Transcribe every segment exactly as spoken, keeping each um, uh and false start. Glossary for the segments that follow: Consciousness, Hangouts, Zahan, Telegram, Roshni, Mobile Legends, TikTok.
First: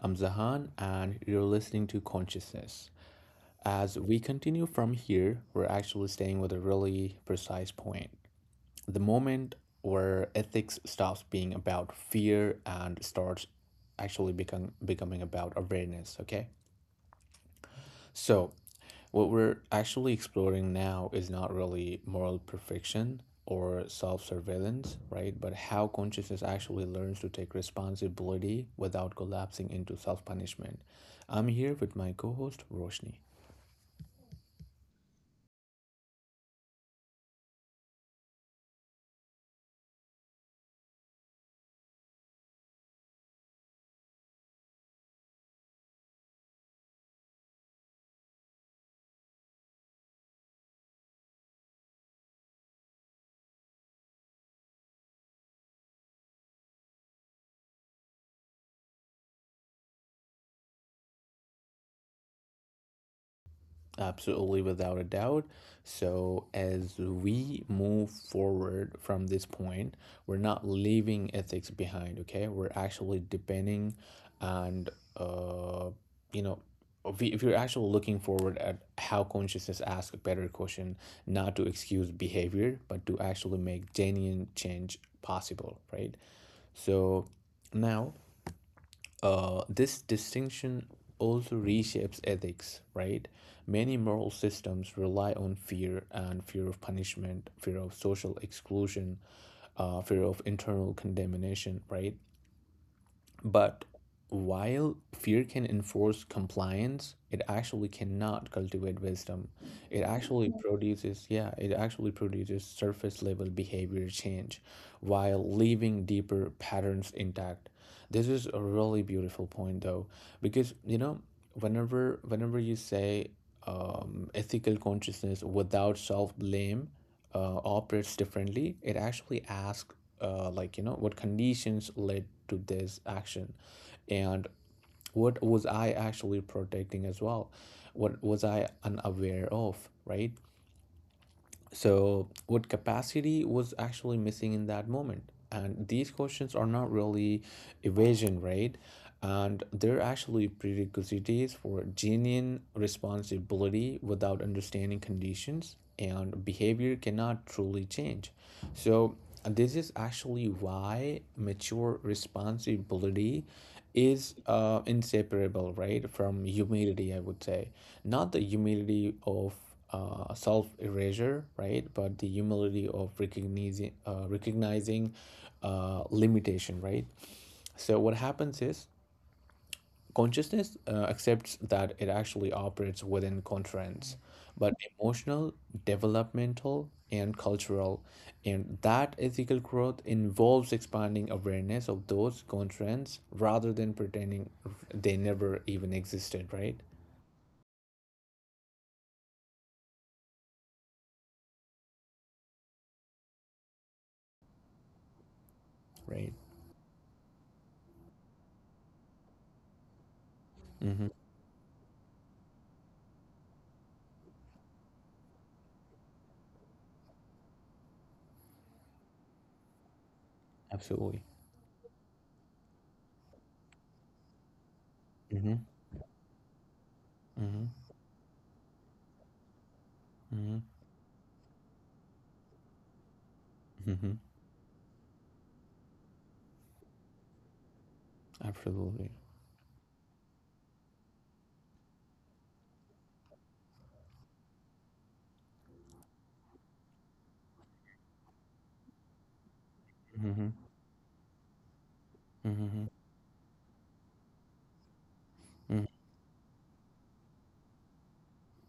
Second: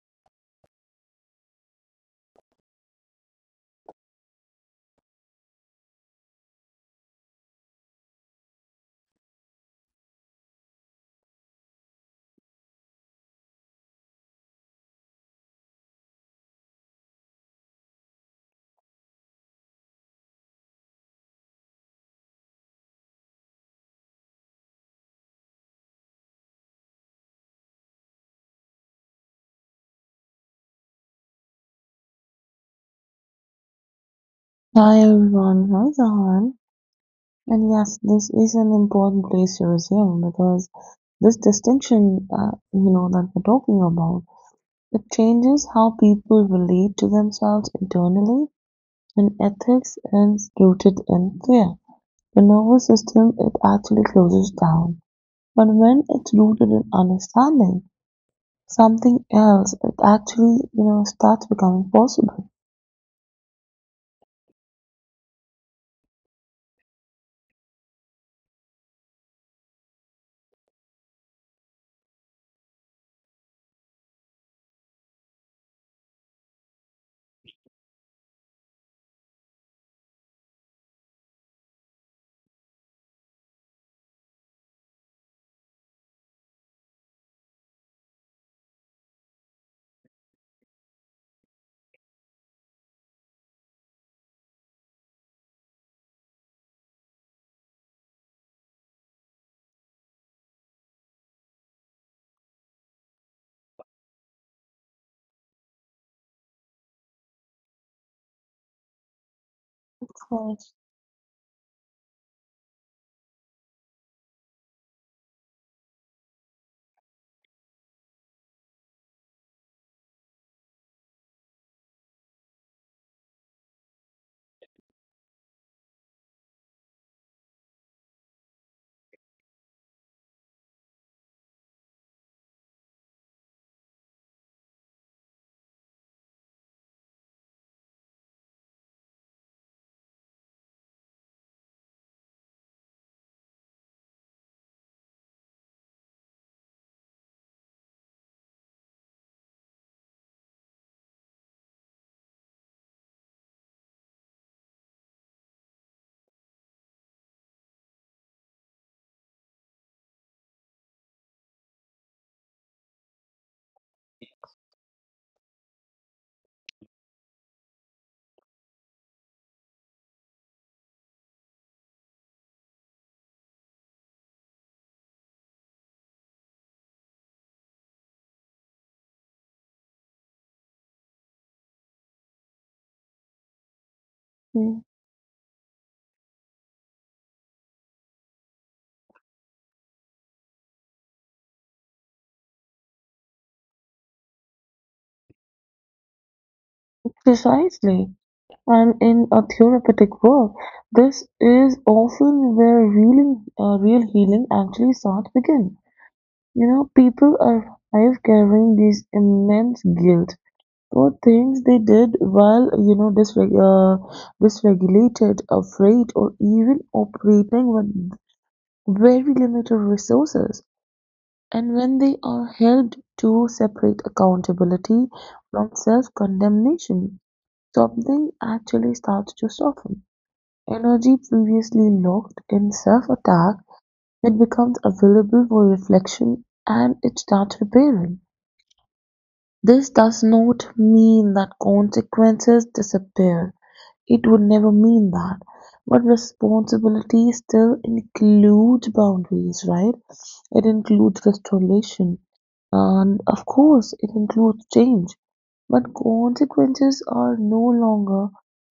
I'm Zahan, and you're listening to Consciousness. As we continue from here, we're actually staying with a really precise point, the moment where ethics stops being about fear and starts actually become, becoming about awareness, okay? So, what we're actually exploring now is not really moral perfection or self surveillance, right? But how consciousness actually learns to take responsibility without collapsing into self punishment. I'm here with my co host, Roshni. Hi everyone, hi Zahan. And yes, this is an important place to resume because this distinction, uh, you know, that we're talking about, it changes how people relate to themselves internally, and ethics is rooted in fear. The nervous system, it actually closes down. But when it's rooted in understanding, something else, it actually, you know, starts becoming possible. Absolutely, without a doubt. So, as we move forward from this point, we're not leaving ethics behind, okay? We're actually depending and, uh, you know, if we- if you're actually looking forward at how consciousness asks a better question, not to excuse behavior, but to actually make genuine change possible, right? So, now uh, this distinction also reshapes ethics, right? Many moral systems rely on fear and fear of punishment, fear of social exclusion, uh, fear of internal condemnation, right? But while fear can enforce compliance, it actually cannot cultivate wisdom. It actually Of. produces, yeah, it actually produces surface level behavior change while leaving deeper patterns intact. This is a really beautiful point though, because you know, whenever whenever you say um, ethical consciousness without self blame uh, operates differently. It actually asks, uh, like, you know, what conditions led to this action and what was I actually protecting as well? What was I unaware of, right? So, what capacity was actually missing in that moment? And these questions are not really evasion, right? And they're actually prerequisites for genuine responsibility without understanding conditions, and behavior cannot truly change. So, this is actually why mature responsibility is uh, inseparable, right, from humility, I would say. Not the humility of uh, self erasure, right? But the humility of recognizing uh, recognizing uh, limitation, right? So what happens is consciousness uh, accepts that it actually operates within constraints, but Mm. emotional, developmental, and cultural, and that ethical growth involves expanding awareness of those constraints rather than pretending they never even existed, right? Precisely. And in a therapeutic work, this is often where real, uh, real healing actually starts begin. Right. You know, people arrive carrying this immense guilt Mm-hmm. for things they did while, you know, disreg- uh, dysregulated, afraid, or even operating with very limited resources. Absolutely. And when they are held to separate accountability Mm-hmm. from self condemnation, Mm-hmm. something actually starts to soften. Mm-hmm. Energy previously locked in self-attack Hmm. then becomes available for reflection and it starts repairing. Absolutely. This does not mean that consequences disappear. It would never mean that. But responsibility still includes boundaries, right? Hmm. It includes restoration. Hmm. And of course, it includes change. Hmm. But consequences are no longer,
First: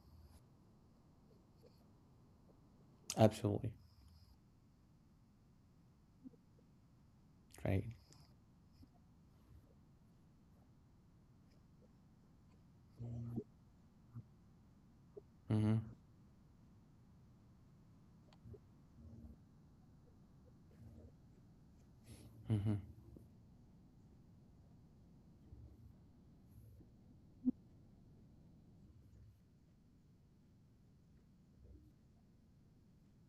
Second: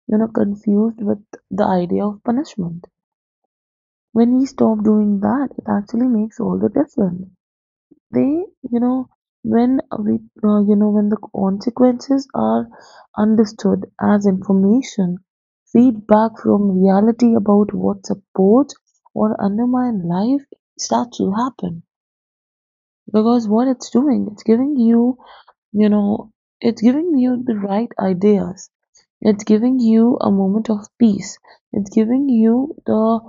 you know, confused with the idea of punishment Absolutely. when we stop doing that, it actually makes all the difference. Right. They, you know, when we, uh, you know, when the consequences are understood as information, Hmm. feedback from reality about what supports or undermines life starts to happen. Hmm. Because what it's doing, it's giving you, you know, it's giving you the right ideas, it's giving you a moment of peace. It's giving you the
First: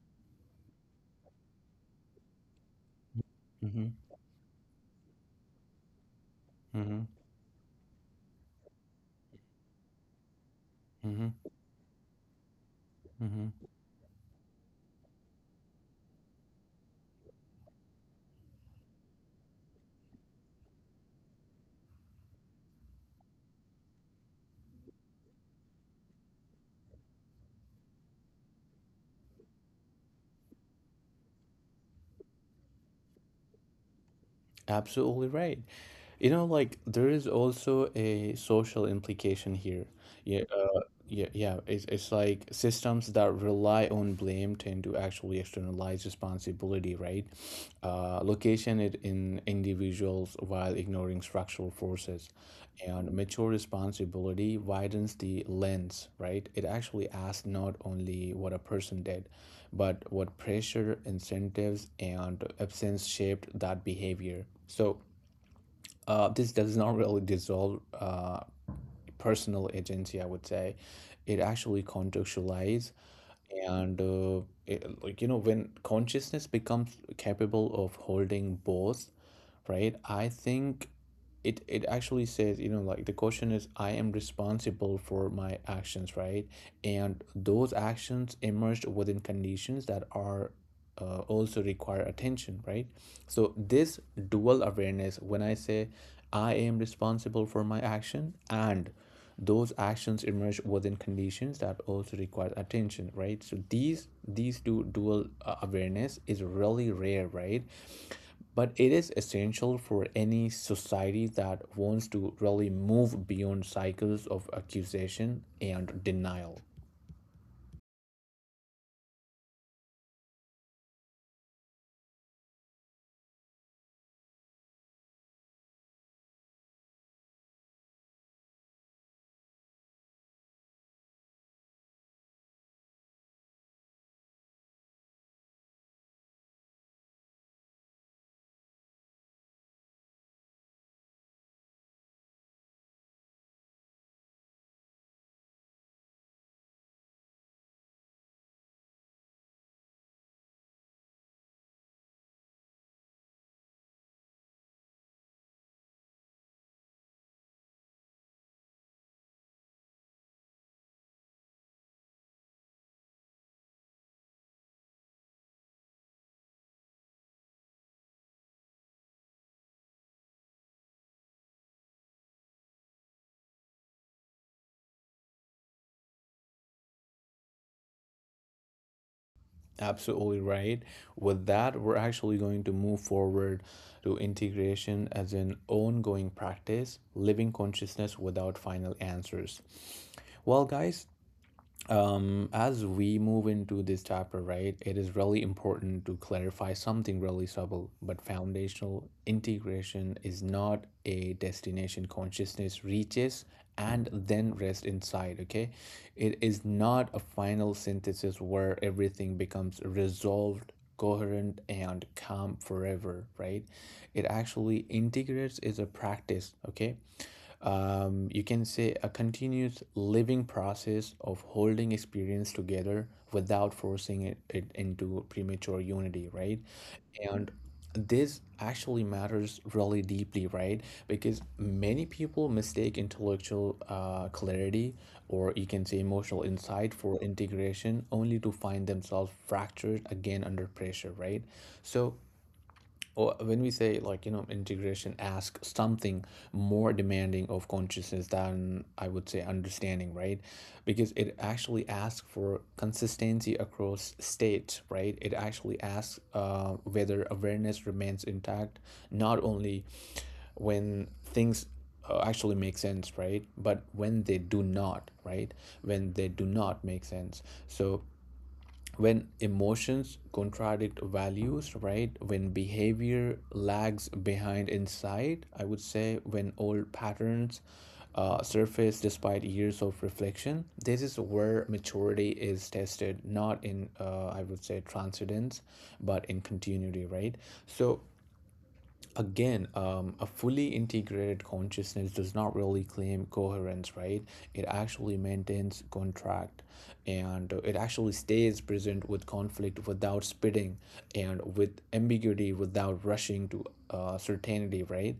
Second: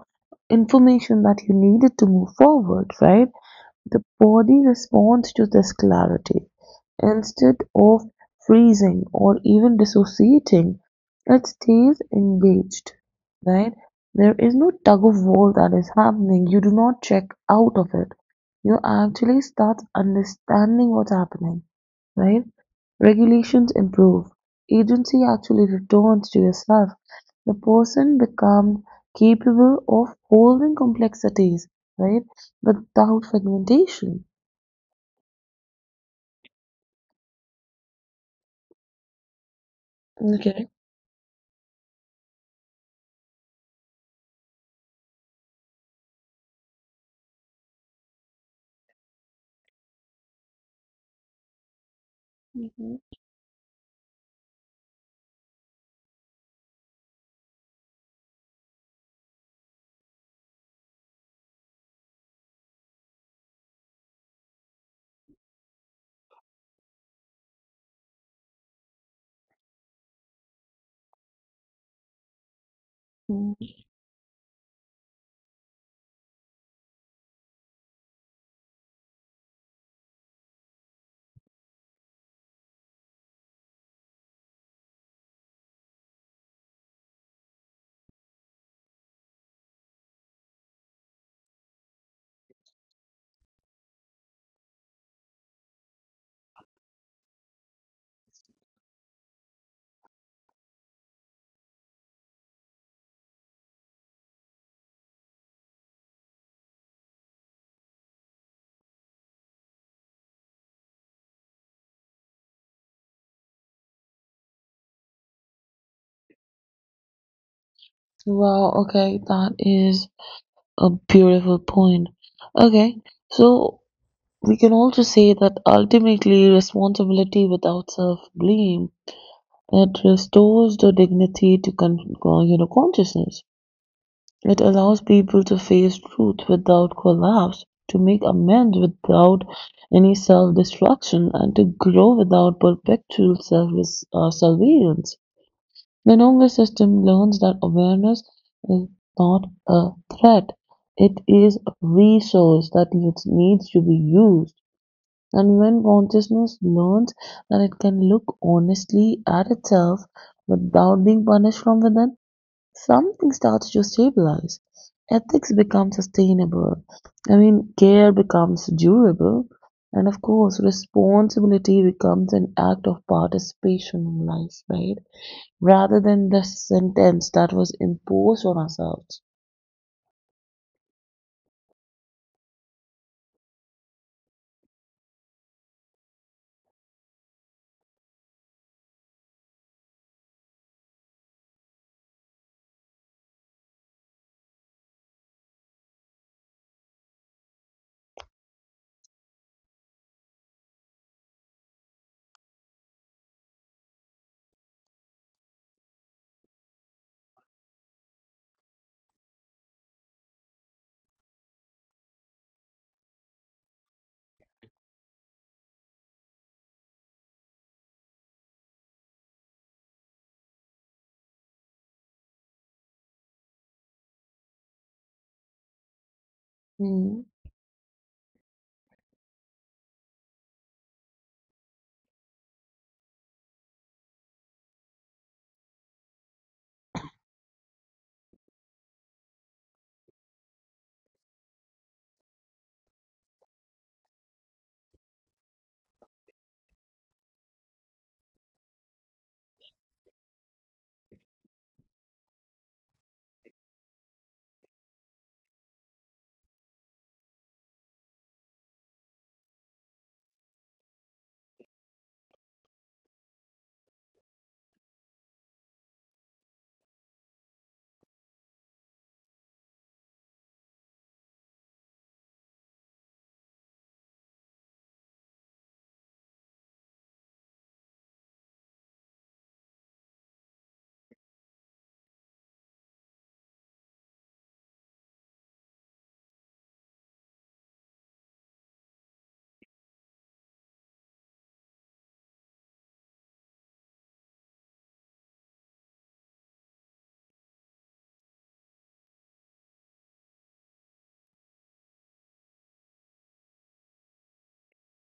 information that you needed to move forward, right? Hmm. The body responds to this clarity. Hmm. Instead of freezing or even dissociating, Hmm. it stays engaged, Hmm. right? There is no tug of war that is happening. You do not check out of it. You actually start understanding what's happening, right? Regulations improve. Agency actually returns to yourself. The person becomes capable of holding complexities, right? But without fragmentation. Absolutely right. You know, like there is also a social implication here. Yeah, Okay. uh, Yeah, yeah, it's it's like systems that rely on blame tend to actually externalize responsibility, right? Uh, location it in individuals while ignoring structural forces, Hmm. and mature responsibility widens the lens, right? It actually asks not only what a person did, but what pressure, incentives, and absence shaped that behavior. So uh, this does not really dissolve uh, personal agency, I would say, it actually contextualize Mm. and uh, it, like you know, when consciousness becomes capable of holding both, right, I think it it actually says, you know, like the question is, I am responsible for my actions, right, and those actions emerged within conditions that are uh, also require attention, right. So this dual awareness, when I say I am responsible for my action and those actions emerge within conditions that also require attention, right, so these these two dual uh, awareness is really rare, right, but it is essential for any society that wants to really move beyond cycles of accusation and denial. Wow, okay, that is a beautiful point. Okay, so we can also say that ultimately responsibility without self-blame, it restores the dignity to con uh, you know consciousness. It allows people to face truth without collapse, to make amends without any self-destruction, and to grow without perpetual self uh, surveillance. The Nonga system learns that awareness is not a threat. It is a resource that needs, needs to be used. And when consciousness learns that it can look honestly at itself without being punished from within, something starts to stabilize. Ethics become sustainable. I mean, care becomes durable. And of course, responsibility becomes an act of participation in life, right? Rather than the sentence that was imposed on ourselves. Absolutely right. With that, we're actually going to move forward to integration as an ongoing practice, living consciousness without final answers. Well, guys, Um, as we move into this chapter, right, it is really important to clarify something really subtle but foundational. Integration is not a destination consciousness reaches and then rests inside, okay? It is not a final synthesis where everything becomes resolved, coherent, and calm forever, right? It actually integrates is a practice, okay? um, you can say a continuous living process of holding experience together without forcing it, it into premature unity, right, Mm. and this actually matters really deeply, right, because many people mistake intellectual uh, clarity, or you can say emotional insight, for integration, only to find themselves fractured again under pressure, right. So, or when we say, like, you know, integration ask something more demanding of consciousness than, I would say, understanding, right, because it actually asks for consistency across states, right. It actually asks uh, whether awareness remains intact, not only when things uh, actually make sense, right, but when they do not, right, when they do not make sense. So when emotions contradict values, right? When behavior lags behind insight, I would say, when old patterns uh, surface despite years of reflection, this is where maturity is tested, not in, uh, I would say, transcendence, but in continuity, right? So again, um, a fully integrated consciousness does not really claim coherence, right? It actually maintains contract, and it actually stays present with conflict without spitting, and with ambiguity without rushing to uh, certainty, right?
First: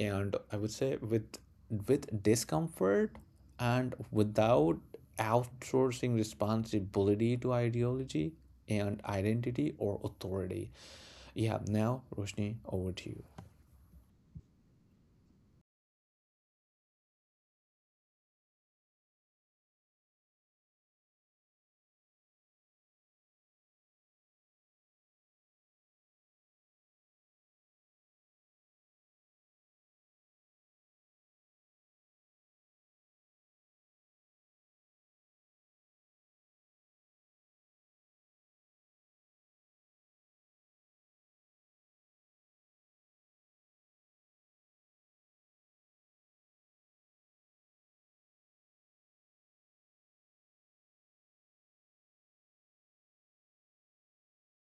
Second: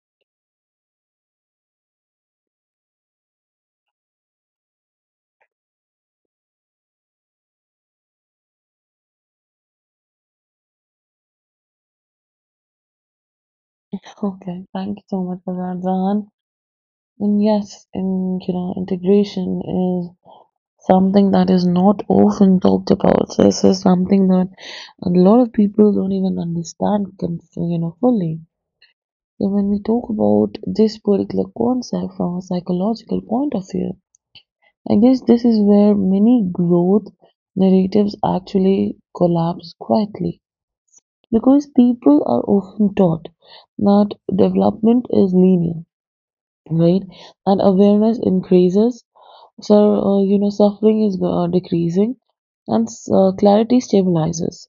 And I would say with with discomfort and without outsourcing responsibility to ideology and identity or authority. Yeah, now Roshni, over to you. Okay, thank you so much for that, Zahan. And yes, in, you know, integration is something that is not often talked about. So this is something that a lot of people don't even understand, con- you know, fully. So when we talk about this particular concept from a psychological point of view, I guess this is where many growth narratives actually collapse quietly because people are often taught that development is linear, right? And awareness increases. So, uh, you know, suffering is uh, decreasing and uh, clarity stabilizes.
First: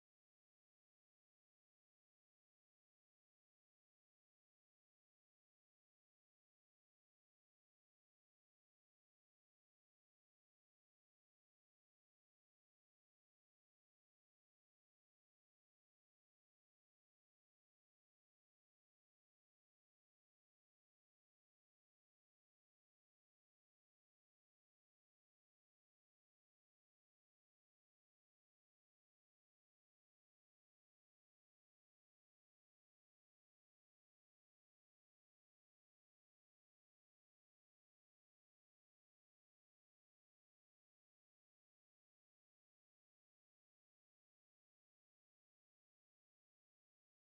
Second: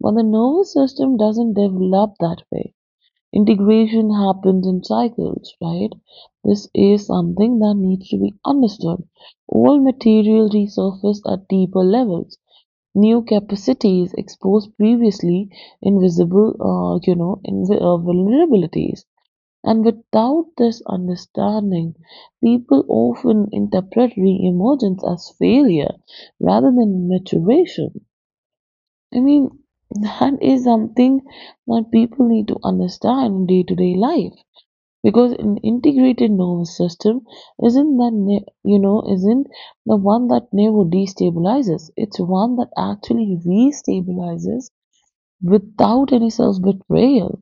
But the nervous system doesn't develop that way. Integration happens in cycles, right? This is something that needs to be understood. All material resurface at deeper levels. New capacities expose previously invisible, uh, you know, inv- uh, vulnerabilities. And without this understanding, people often interpret re-emergence as failure rather than maturation. I mean, that is something that people need to understand in day-to-day life because an integrated nervous system isn't that ne- you know isn't the one that never destabilizes. It's one that actually restabilizes without any self-betrayal,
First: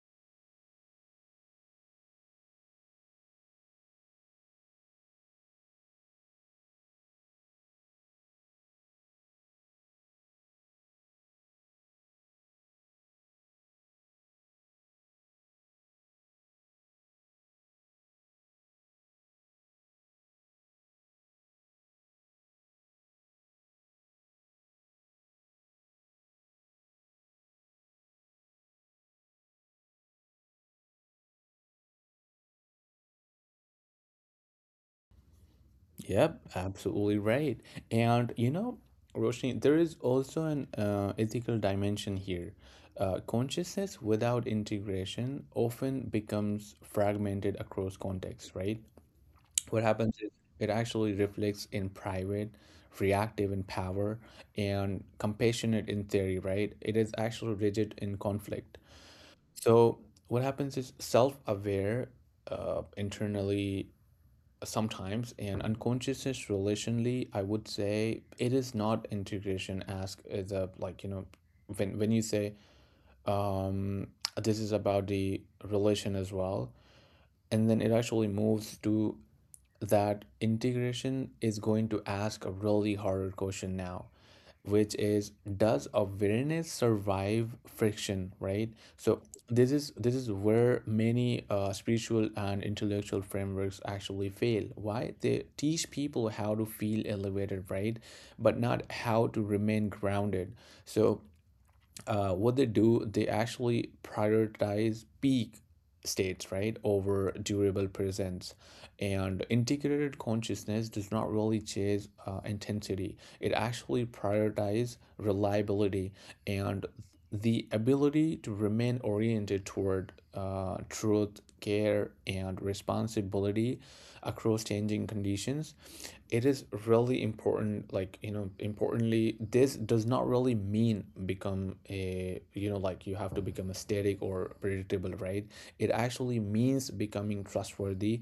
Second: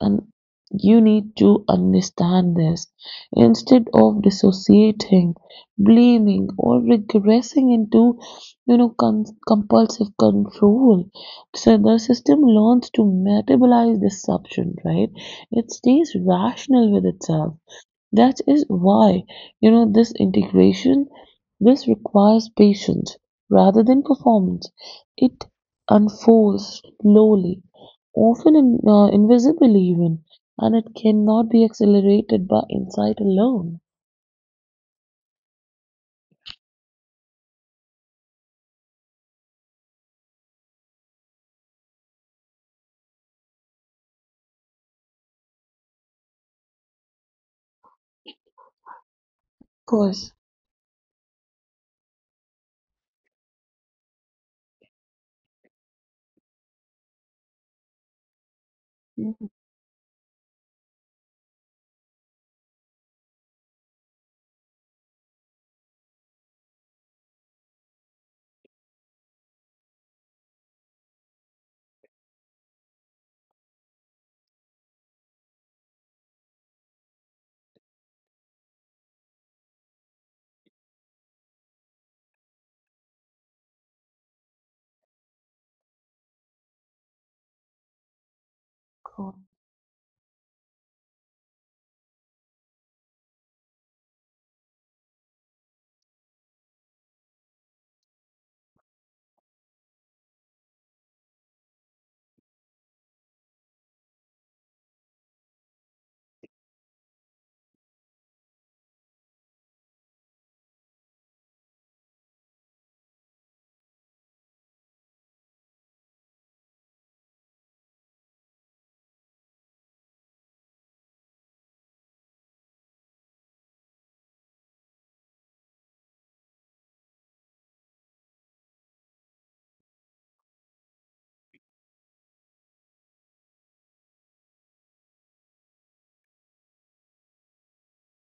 and you need to understand this instead of dissociating, blaming, or regressing into you know con- compulsive control. So the system learns to metabolize deception, right? It stays rational with itself. That is why, you know, this integration, this requires patience rather than performance. It unfolds slowly, often in, uh, invisibly even, and it cannot be accelerated by insight alone. Yep, absolutely right. And you know, Roshni, there is also an uh, ethical dimension here. Uh, consciousness without integration often becomes fragmented across contexts, right? What Of happens is course. it actually reflects in private, reactive in power, and compassionate in theory, right? It is actually rigid in conflict. Mhm. So, what happens is self aware, uh, internally sometimes and unconsciousness relationally, I would say it is not integration. As is a, like, you know, when when you say, um this is about the relation as well, and then it actually moves to that integration is going to ask a really harder question now, which is, does awareness survive friction, right? So Cool. this is this is where many uh, spiritual and intellectual frameworks actually fail. Why? They teach people how to feel elevated, right, but not how to remain grounded. So uh, what they do, they actually prioritize peak states, right, over durable presence. And integrated consciousness does not really chase uh, intensity, it actually prioritizes reliability and the ability to remain oriented toward uh, truth, care, and responsibility across changing conditions. It is really important, like, you know, importantly, this does not really mean become a, you know, like you have to become a static or predictable, right. It actually means becoming trustworthy,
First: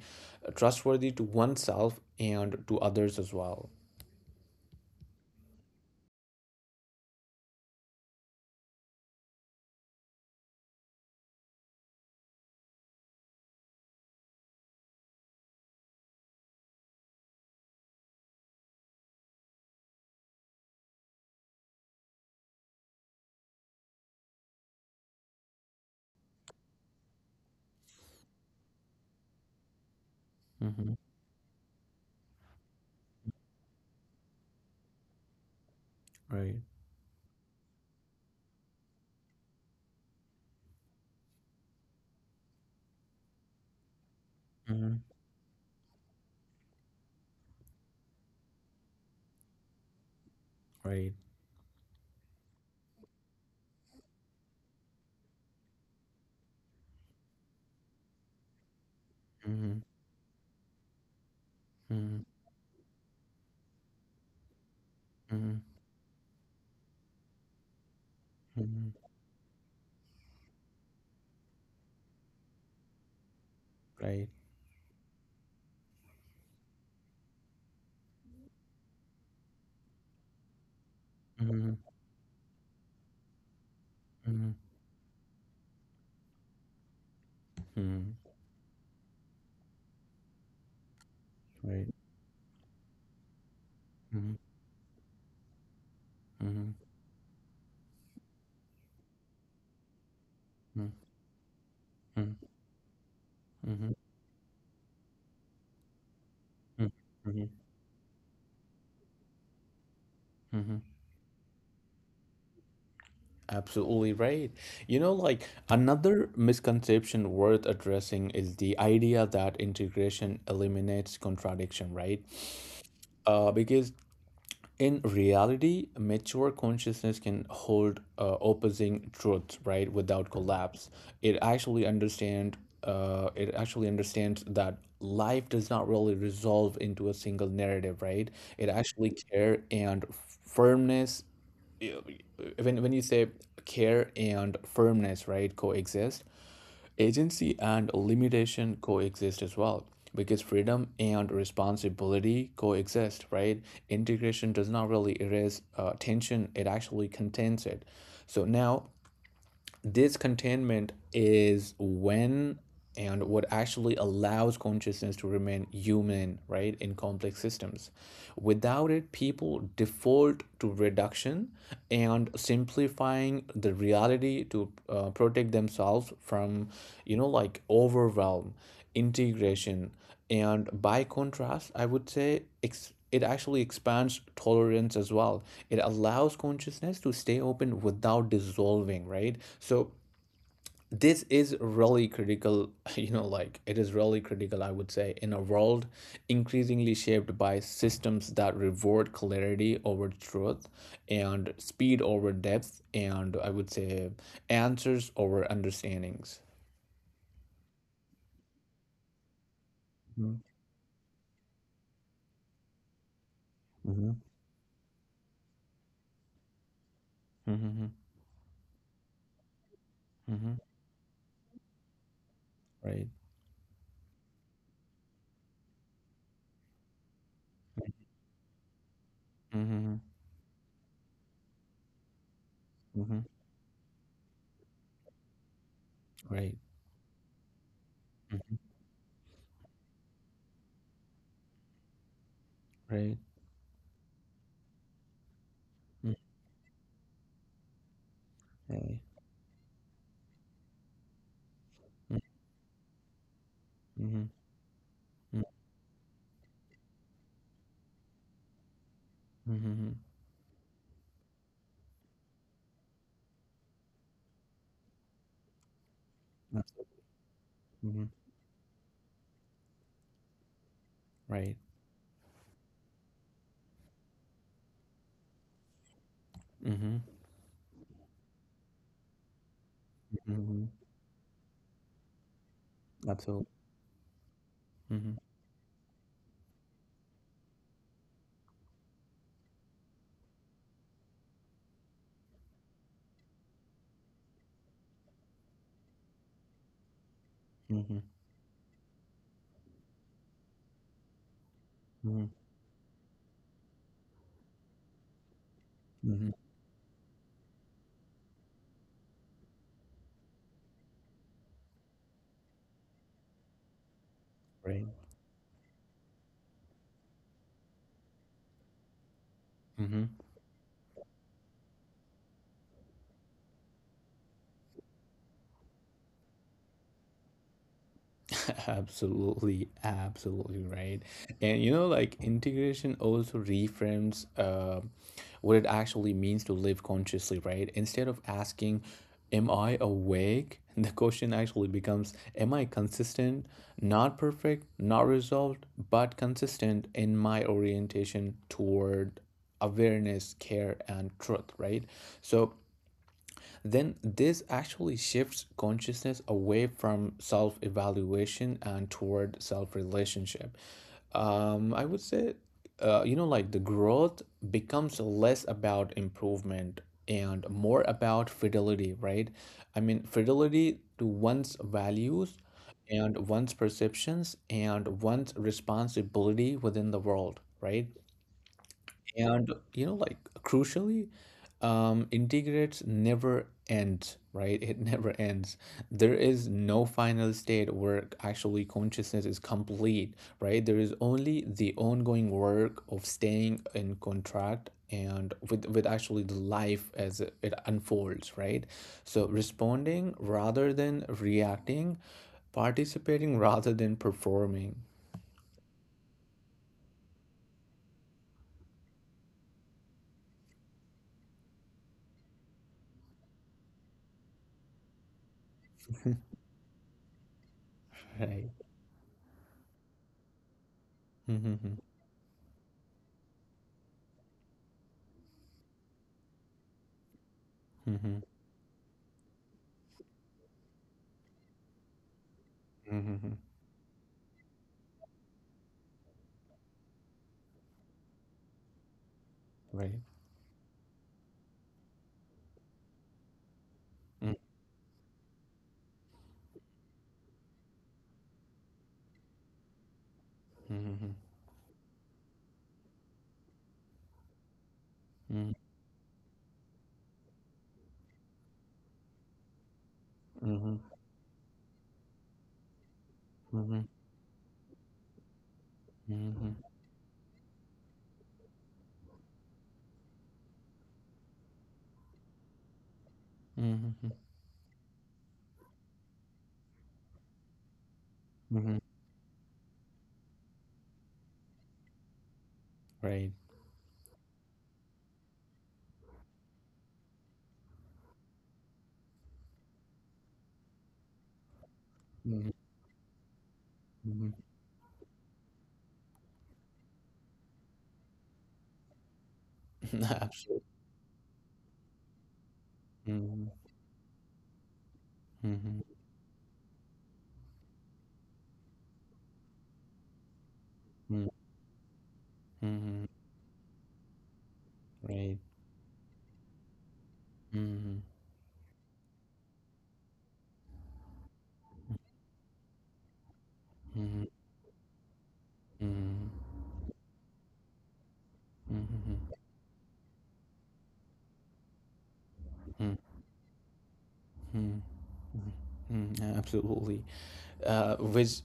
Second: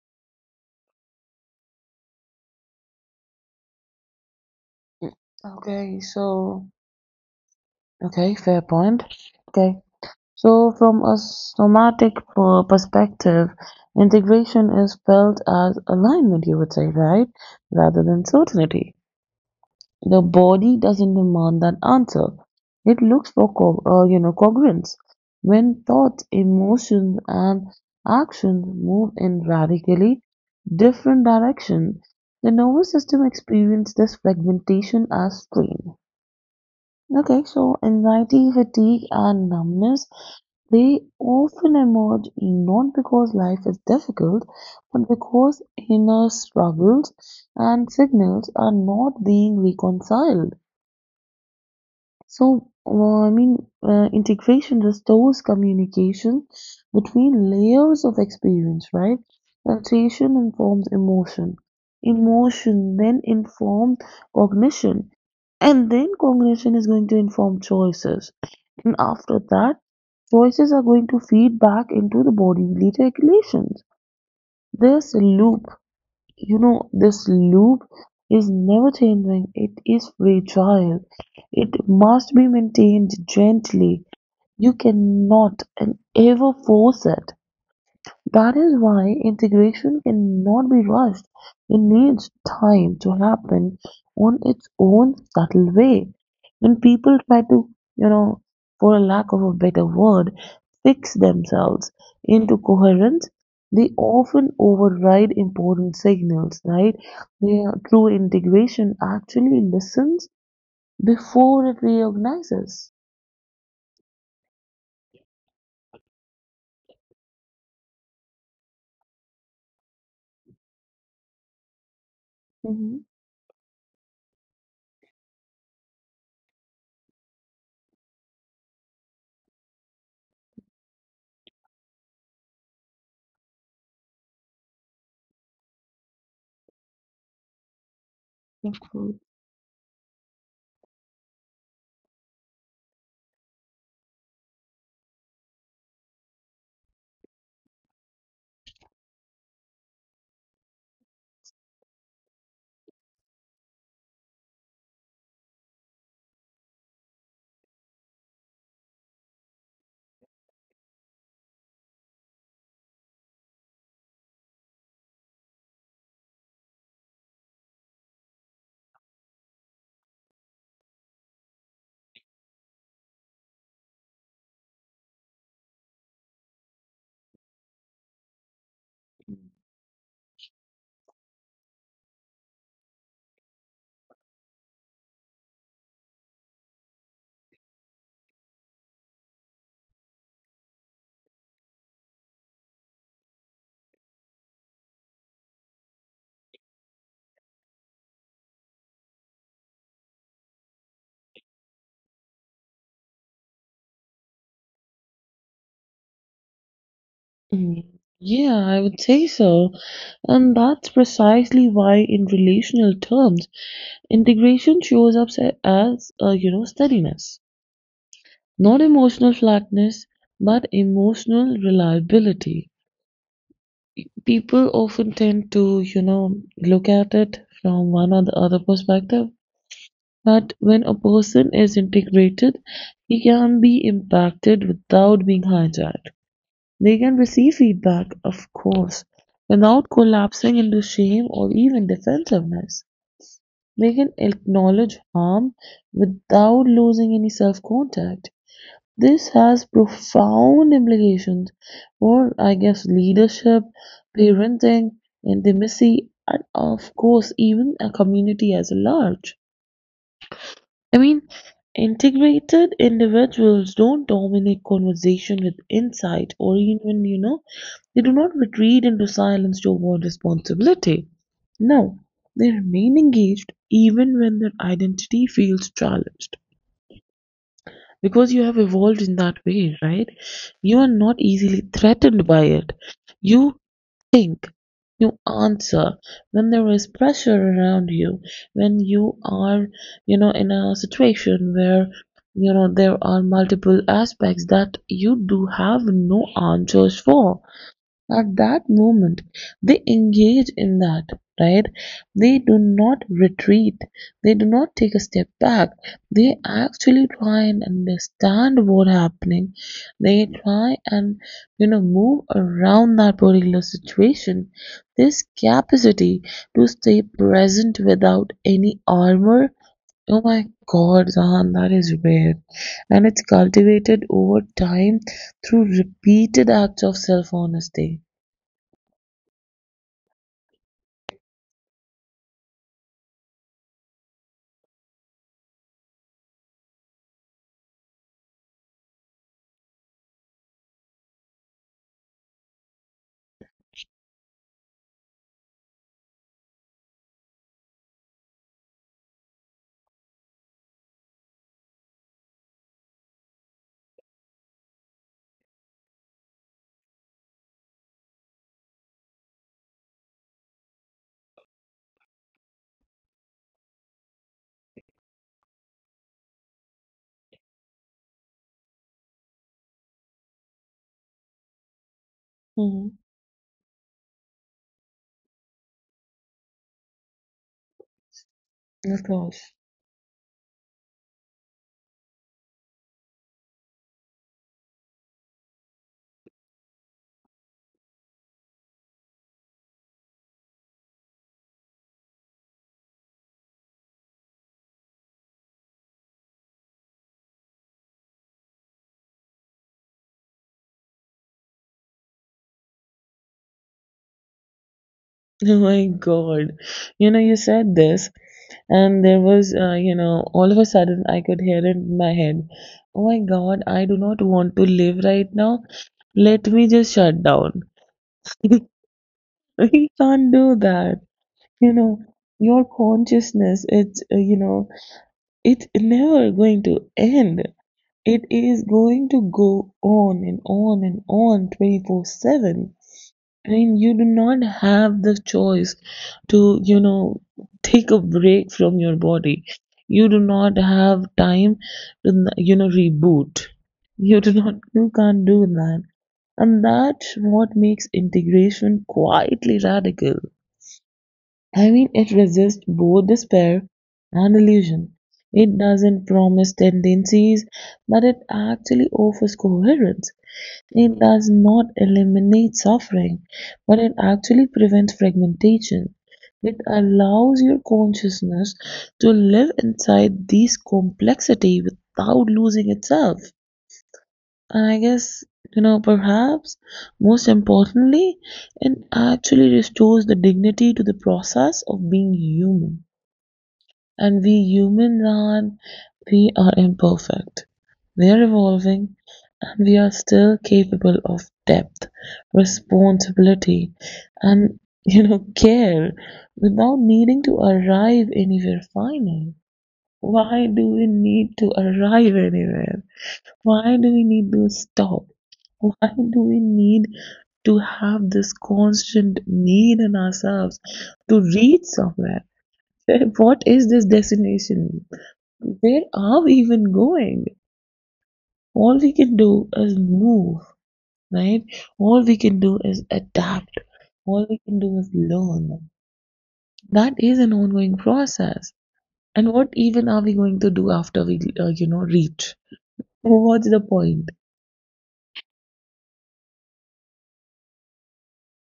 trustworthy to oneself and to others as well. Mm. Okay, so, okay, fair point. Okay, so from a somatic per- perspective, integration is felt as alignment, you would say, right? Rather than certainty. The body doesn't demand an answer. It looks for, co- uh, you know, congruence. When thoughts, emotions, and actions move in radically Mm-hmm. different directions, the nervous system experiences this fragmentation as strain. Right. Okay, so anxiety, fatigue, and numbness, they often emerge not because life is difficult, Mm-hmm. but because inner struggles and signals are not being reconciled. Right. So, uh, I mean, uh, integration restores communication between layers of experience, right? Mm-hmm. Sensation informs emotion. Mm-hmm. Emotion then informs cognition. Mm-hmm. And then cognition is going to inform choices. Mm-hmm. And after that, choices are going to feed back into the body heat regulations. Right. This loop, you know, this loop is never changing. It is fragile. Mm-hmm. It must be maintained gently. Mm-hmm. You cannot and ever force it. Mm-hmm. That is why integration cannot be rushed. It Right. needs time to happen Mm-hmm. on its own subtle way. Mm-hmm. When people try to, you know, for a lack of a better word, Mm-hmm. fix themselves into coherence, Mm-hmm. they Mm-hmm. often override important signals, right? Mm-hmm. Their true integration actually listens Mm-hmm. before it reorganizes. Absolutely right. You know, like another misconception worth addressing is the idea that integration eliminates contradiction, right? Mhm. Uh, because in reality, mature consciousness can hold uh, opposing truths, right, without collapse. It actually understand uh, it actually understands that life does not really resolve into a single narrative, right? It actually care and firmness, when when you say care and firmness, right, coexist. Agency and limitation coexist as well, because freedom and responsibility coexist, right. Integration does not really erase uh, tension, it actually contains it. So now, this containment is when and what actually allows consciousness to remain human, right, in complex systems. Without it, people default to reduction and simplifying the reality to uh, protect themselves from, you know, like overwhelm, integration, and by contrast, I would say ex- it actually expands tolerance as well. It allows consciousness to stay open without dissolving, right? So this is really critical, you know, like it is really critical, I would say, in a world increasingly shaped by systems that reward clarity over truth and speed over depth, and I would say answers over understandings. Mm. Yeah, I would say so. Mm-hmm. And that's precisely why in relational terms, Mm-hmm. integration shows up se- as, uh, you know, steadiness, Mm-hmm. not emotional flatness, but emotional reliability. Right. People often tend to, you know, look at it from one or the other perspective, Mm-hmm. but when a person is integrated, he Mhm. can be impacted without being hijacked. Right. They can receive feedback, of Mhm. course, without collapsing into shame or even defensiveness. Right. We can acknowledge harm Mm. without losing any self contact. Really. This has profound implications Mm. for, I guess, leadership, Mhm. parenting, Mm. intimacy, and of course, even a community as a large. Mhm. I mean, integrated individuals don't dominate conversation with insight or Absolutely. even, you know, they Mhm. do not retreat into silence to avoid responsibility. Right. No, they remain engaged even when their identity feels challenged. Mhm. Because you have evolved in that way, right? Mhm. You are not easily threatened by it. Absolutely. You think, Mhm. you answer when there is pressure around you, when you are, you know, in a situation where you know there are multiple aspects that you do have no answers for Mhm. at that moment, they engage in that, right? Mhm. They do not retreat. They do not take a step back. They Mhm. actually try and understand what's happening. They try and, you know move around that particular situation. Right. This capacity to stay present without any armor. Mhm. Oh my God, Zahan, that is rare. And it's cultivated over time through repeated acts of self honesty. Absolutely, absolutely right. And you know, like integration also reframes uh, what it actually means to live consciously, right? Instead of asking, am I awake? The question actually becomes, am I consistent? Not perfect, not resolved, but consistent in my orientation toward awareness, care, and truth, right? So, then this actually shifts consciousness away from self evaluation and toward self relationship. Um, I would say, uh, you know, like the growth becomes less about improvement and more about fidelity, right? I mean, fidelity to one's values Mhm. and one's perceptions and one's responsibility within the world, right? Of course. And you know, like, crucially, um integrates never ends, right, it never ends. There is no final state where actually consciousness is complete, right, there is only the ongoing work of staying in contract and with with actually the life as it it unfolds, right. So responding rather than reacting, participating rather than performing. Oh my God. You know, you said this, and there was, uh, you know, all of a sudden I could hear it in my head. Oh my God, I do not want to live right now. Let me just shut down. Right. We can't do that. you Mm-hmm. know your consciousness, it's uh, you know it's never going to end. Mm-hmm. It Mm-hmm. is going to go on and on and on twenty-four seven. Mm-hmm. I mean, you do not have the choice to, you know take a break from your body. Right. You do not have time to, you know reboot. You do Mm. not you can't do that. And that's what makes integration quietly radical. Mhm. I mean, it resists both despair and illusion. Mhm. It doesn't promise tendencies, but it actually offers coherence. Mhm. It does not eliminate suffering, but Mhm. it actually prevents fragmentation. Mhm. It allows your consciousness to live inside this complexity without losing itself. Mhm. Mhm. And I guess, you know, perhaps most importantly, it Mhm. actually restores the dignity to the process of being human. Right. And we humans are, we are imperfect. We are evolving and we are still capable of depth, Mhm. responsibility, Mhm. and, you know, care without needing to arrive anywhere final. Why Absolutely. do we need to arrive anywhere? Mhm. Why do we need to stop? Why Mhm. do we need to have this constant need in ourselves to Mhm. reach somewhere? Mhm. What is this destination? Right. Where are we even going? Mhm. All we can do is move, right? All we can do is adapt. Mhm. All we can do is learn. Mhm. That is an ongoing process. Mhm. And what even are we going to do after we, uh, you know, reach? Mhm. What's the point? Mhm. Mhm. Absolutely. Uh, which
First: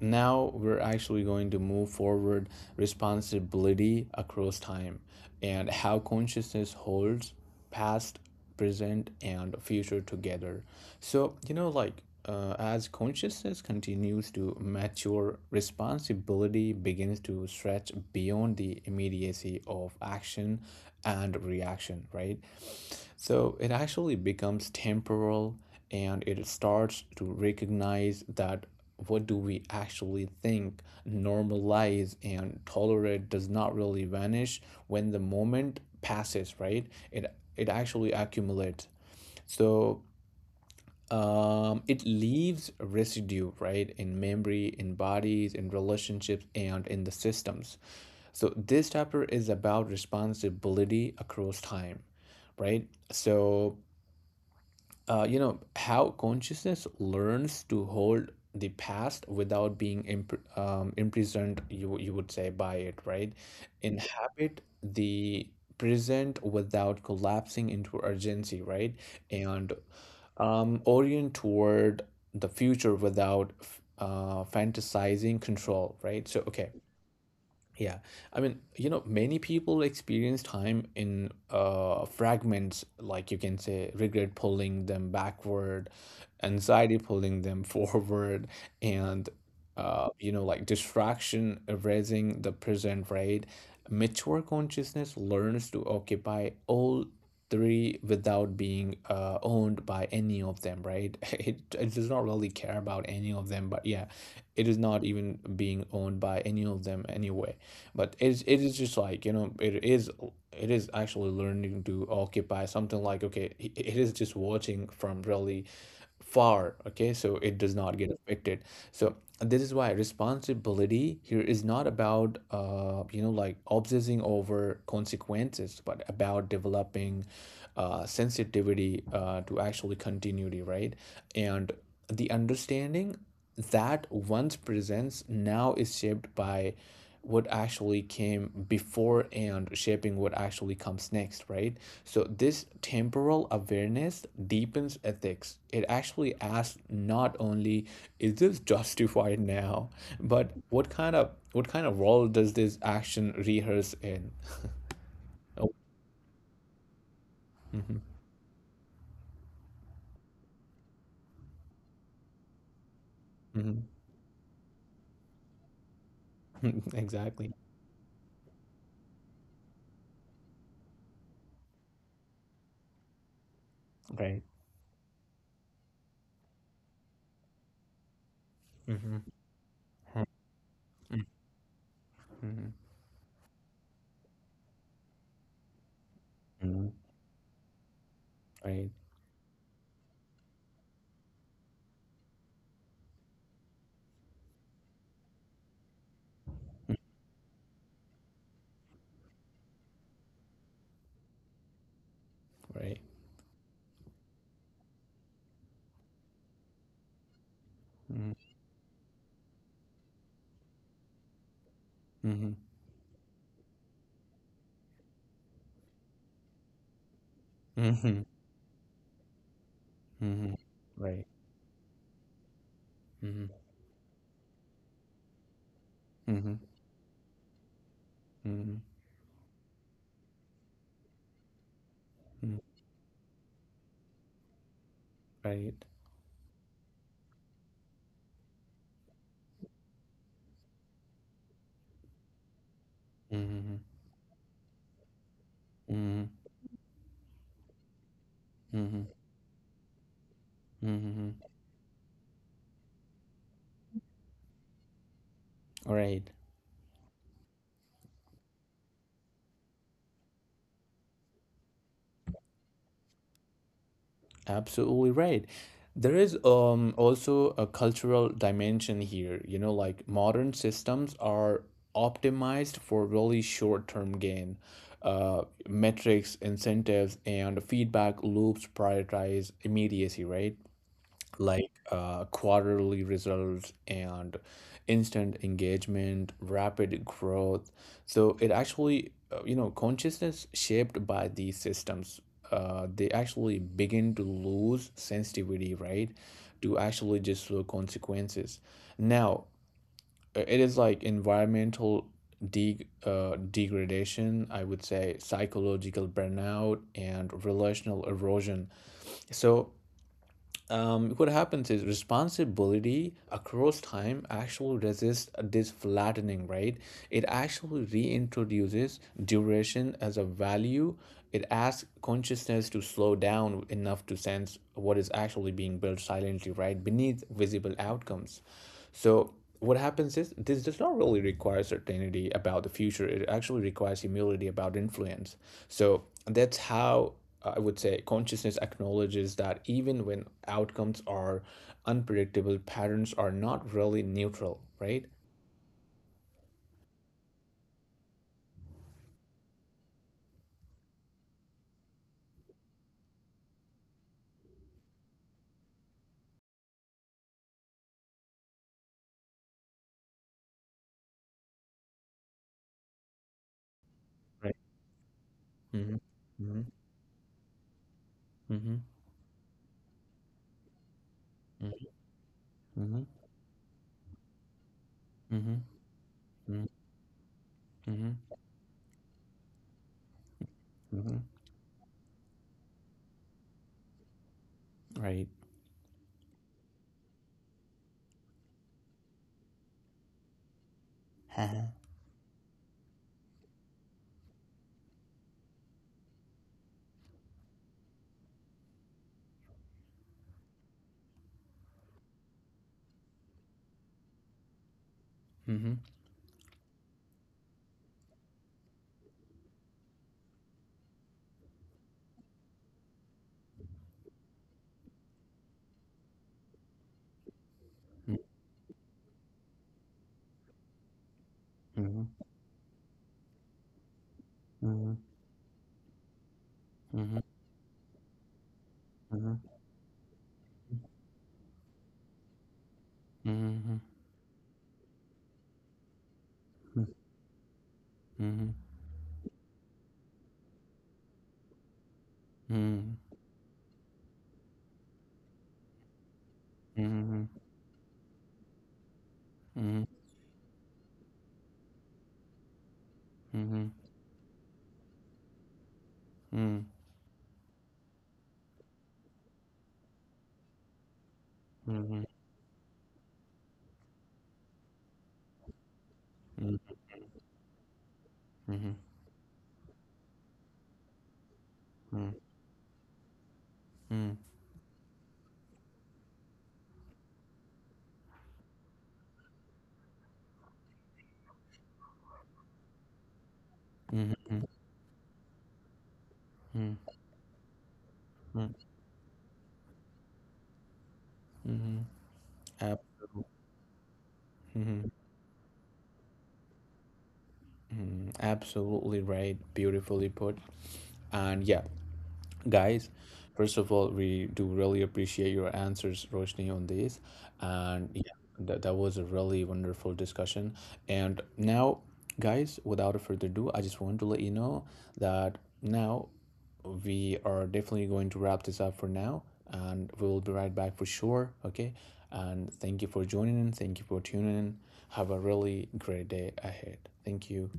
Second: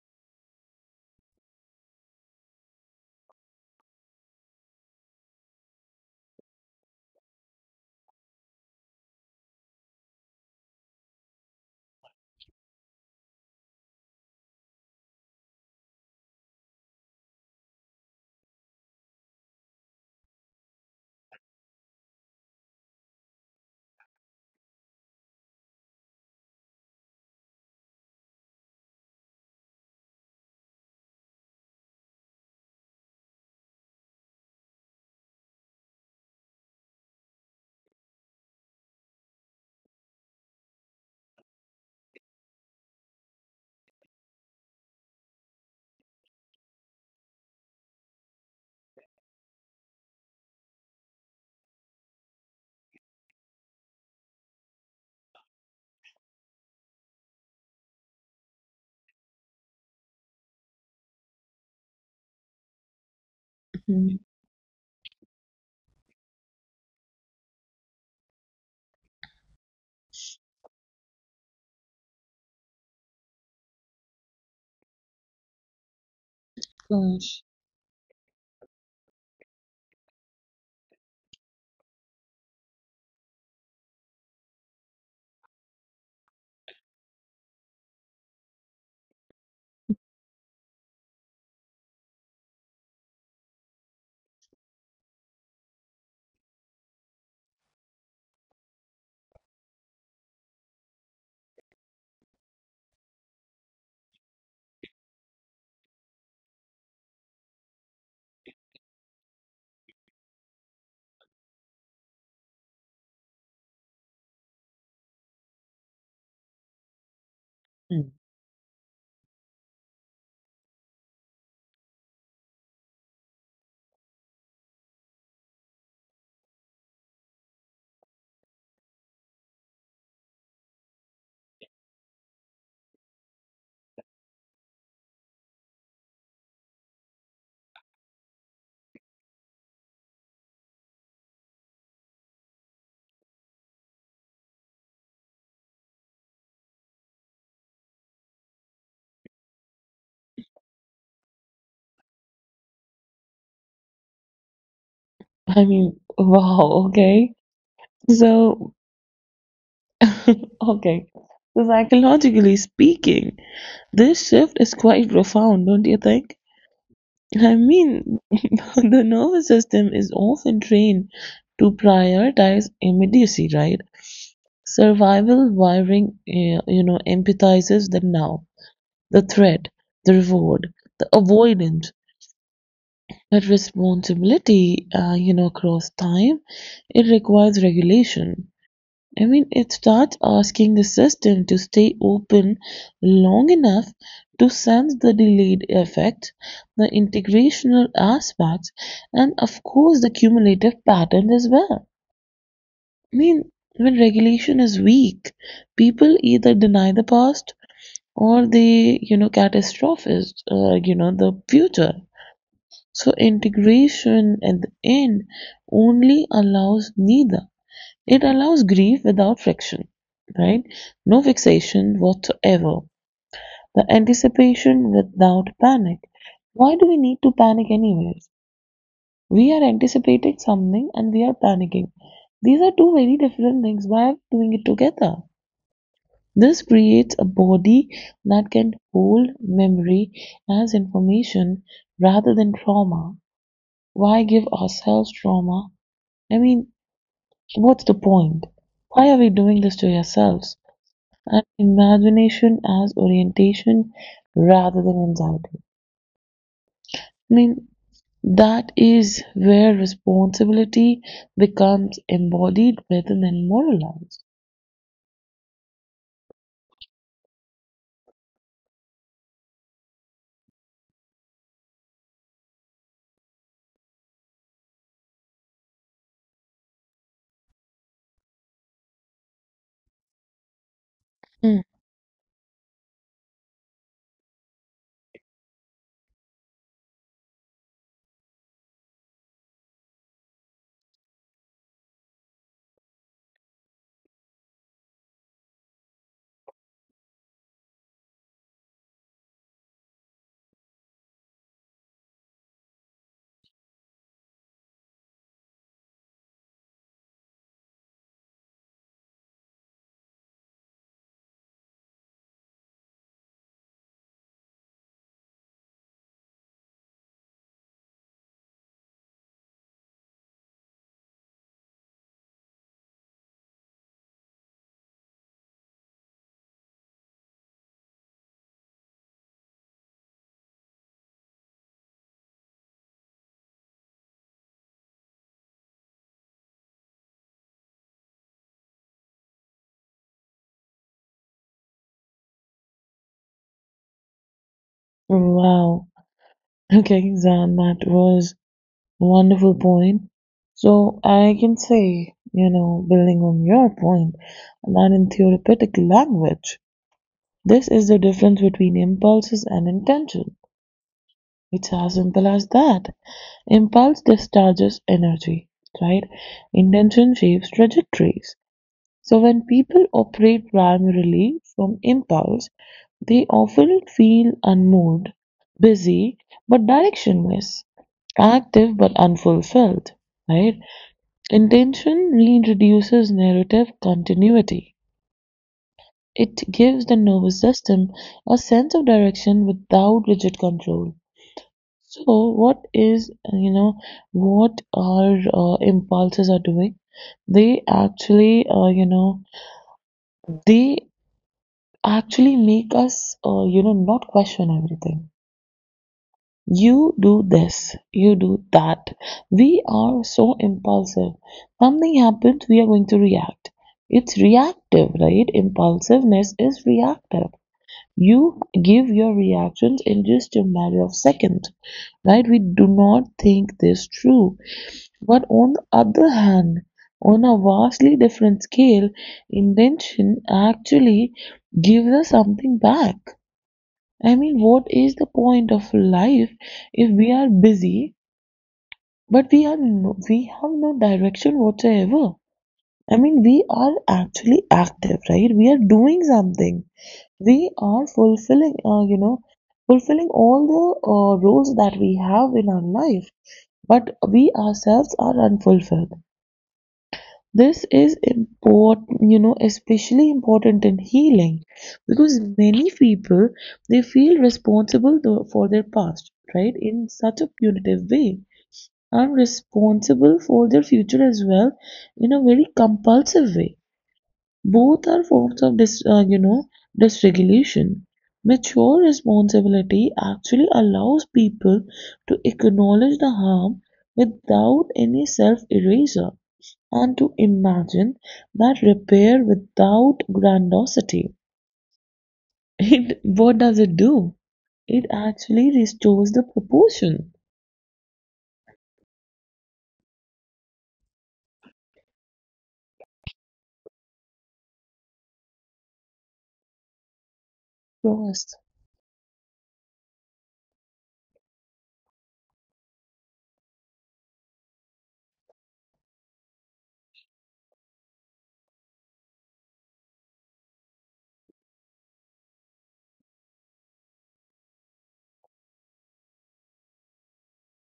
now we're actually going to move forward responsibility across time and how consciousness holds past, present and future together. so you know like uh, as consciousness continues to mature, responsibility begins to stretch beyond the immediacy of action and reaction, right? So it actually becomes temporal, and it starts to recognize that what do we actually think, normalize and tolerate does not really vanish when the moment passes, right? It it actually accumulates. So um it leaves residue, right, in memory, in bodies, in relationships and in the systems. So this chapter is about responsibility across time, right? So uh, you know how consciousness learns to hold the past without being imp- um, imprisoned, you you would say, by it, right? Mhm. Inhabit the present without collapsing into urgency, right? And um, orient toward the future without f- uh, fantasizing control, right? So okay, Gosh. yeah, I mean, you know, many people experience time in uh, fragments, like you can say regret pulling them backward, anxiety pulling them forward, and uh, you know, like distraction erasing the present, right? Mature consciousness learns to occupy all three without being uh, owned by any of them, right? It, it does not really care about any of them, but yeah, it is not even being owned by any of them anyway. But it's it is just like, you know, it is, it is actually learning to occupy something like, okay, it it is just watching from really far, okay, so it does not Hmm. get affected. So this is why responsibility here is not about uh you know like obsessing over consequences, but about developing uh sensitivity uh to actually continuity, right? And the understanding that one's presence now is shaped by what actually came before and shaping what actually comes next, right? So, this temporal awareness deepens ethics. It actually asks not only is this justified now, but what kind of what kind of role does this action rehearse in? I Oh, mean, wow, okay. mhm, So okay. So psychologically speaking, mhm, this shift is quite profound, don't you think? I exactly. mean, the nervous system is often trained to prioritize immediacy, right? Right. Survival wiring, eh, you know, empathizes the now, Mm-hmm. the threat, the reward, the avoidance. But responsibility, uh, you know, across time, Mm-hmm. it requires regulation. Right. I mean, it starts asking the system to stay open long enough to sense the delayed effect, the integrational aspects, and of course the cumulative patterns as well. Right. I mean, when regulation is weak, people either deny the past Mm-hmm. or they, you know, catastrophize, uh, you know, the future. Mm-hmm. So integration at the end only allows neither. It Mm-hmm. allows grief without friction, Mm-hmm. right? No Right. fixation whatsoever. Mm-hmm. The anticipation without panic. Mm-hmm. Why do we need to panic anyways? Mm-hmm. We are anticipating something and we are panicking. These are two very different things. Why are we doing it together? Right. This creates a body that can hold memory as information rather than trauma. Mm-hmm. Why give ourselves trauma? Mm-hmm. I mean, what's the point? Mm-hmm. Why are we doing this to ourselves? Mm-hmm. And imagination as orientation rather than anxiety. Right. I mean, that is where responsibility becomes embodied rather than moralized. Absolutely right. There is um also a cultural dimension here. You know, like modern systems are optimized for really short-term gain. Uh, Metrics, incentives, and feedback loops prioritize immediacy, right? Mm. Like uh, quarterly results and instant engagement, rapid growth. So it actually, uh, you know, consciousness shaped by these systems, uh, they actually begin to lose sensitivity, right? To actually just the consequences. Now, uh, it is like environmental de- uh, degradation, I would say, psychological burnout and relational erosion. So um, what happens is responsibility across time actually resists this flattening, right? It actually reintroduces duration as a value. It asks consciousness to slow down enough to sense what is actually being built silently, right? Beneath visible outcomes. So what happens is this does not really require certainty about the future. It actually requires humility about influence. So that's how I would say consciousness acknowledges that even when outcomes are unpredictable, patterns are not really neutral, right? Wow. Okay, Zan, that was wonderful point. So I can say, you know, building on your point, that in therapeutic language, this is the difference between impulses and intentions. It's as simple as that. Impulse Right. discharges energy, Mm-hmm. right? Mm-hmm. Intention shapes trajectories. Mm-hmm. So when people operate primarily from impulse, Mm-hmm. they often feel unmoved, Mm-hmm. busy, but Mm-hmm. directionless, Mm-hmm. active but unfulfilled, right? Mm-hmm. Intention reintroduces narrative continuity. Right. It gives the nervous system a sense of direction without rigid control. Uh-huh. So what is, uh, you know, what our uh, impulses are doing? They actually, uh, you know, they actually make us, uh, you know, not question everything. Mm-hmm. You do this, you do that. We are so impulsive. Something happens, we are going to react. It's reactive, right? Impulsiveness is reactive. You give your reactions in just a matter of seconds, Mm-hmm. right? We do not think this through. Mm-hmm. But on the other hand, Mm-hmm. on a vastly different scale, Mm-hmm. Mm-hmm. intention actually gives us something back. Mm-hmm. I mean, what is the point of life if we are busy Mm-hmm. but we are no, we have no direction whatsoever? I mean, we are actually active, right? We are doing something. Mm-hmm. Mm-hmm. Mm-hmm. Mm-hmm. We are fulfilling, uh, you know, Mm-hmm. fulfilling all the uh, roles that we have in our life, Mm-hmm. but we ourselves are unfulfilled. This is important, you know, especially important in healing because many people they feel responsible tho- for their past, right? In such a punitive way. I'm responsible for their future as well in a very compulsive way. Both are forms of dis, uh, you know, dysregulation. Mature responsibility actually allows people to acknowledge the harm Mm-hmm. without any self-eraser and Mm-hmm. to imagine that Mm-hmm. repair without grandiosity, Mm-hmm. it Absolutely. what does it do? It actually restores the proportion. Absolutely right. Beautifully put. And yeah, guys, first of all, we do really appreciate your answers, Roshni, on this. And yeah, Prost. that, that was a really wonderful discussion. And now, guys, without a further ado, I just want to let you know that now we are definitely going to wrap this up for now. And we will be right back for sure. Okay. And thank you for joining in. Thank you for tuning in. Have a really great day ahead. Thank you.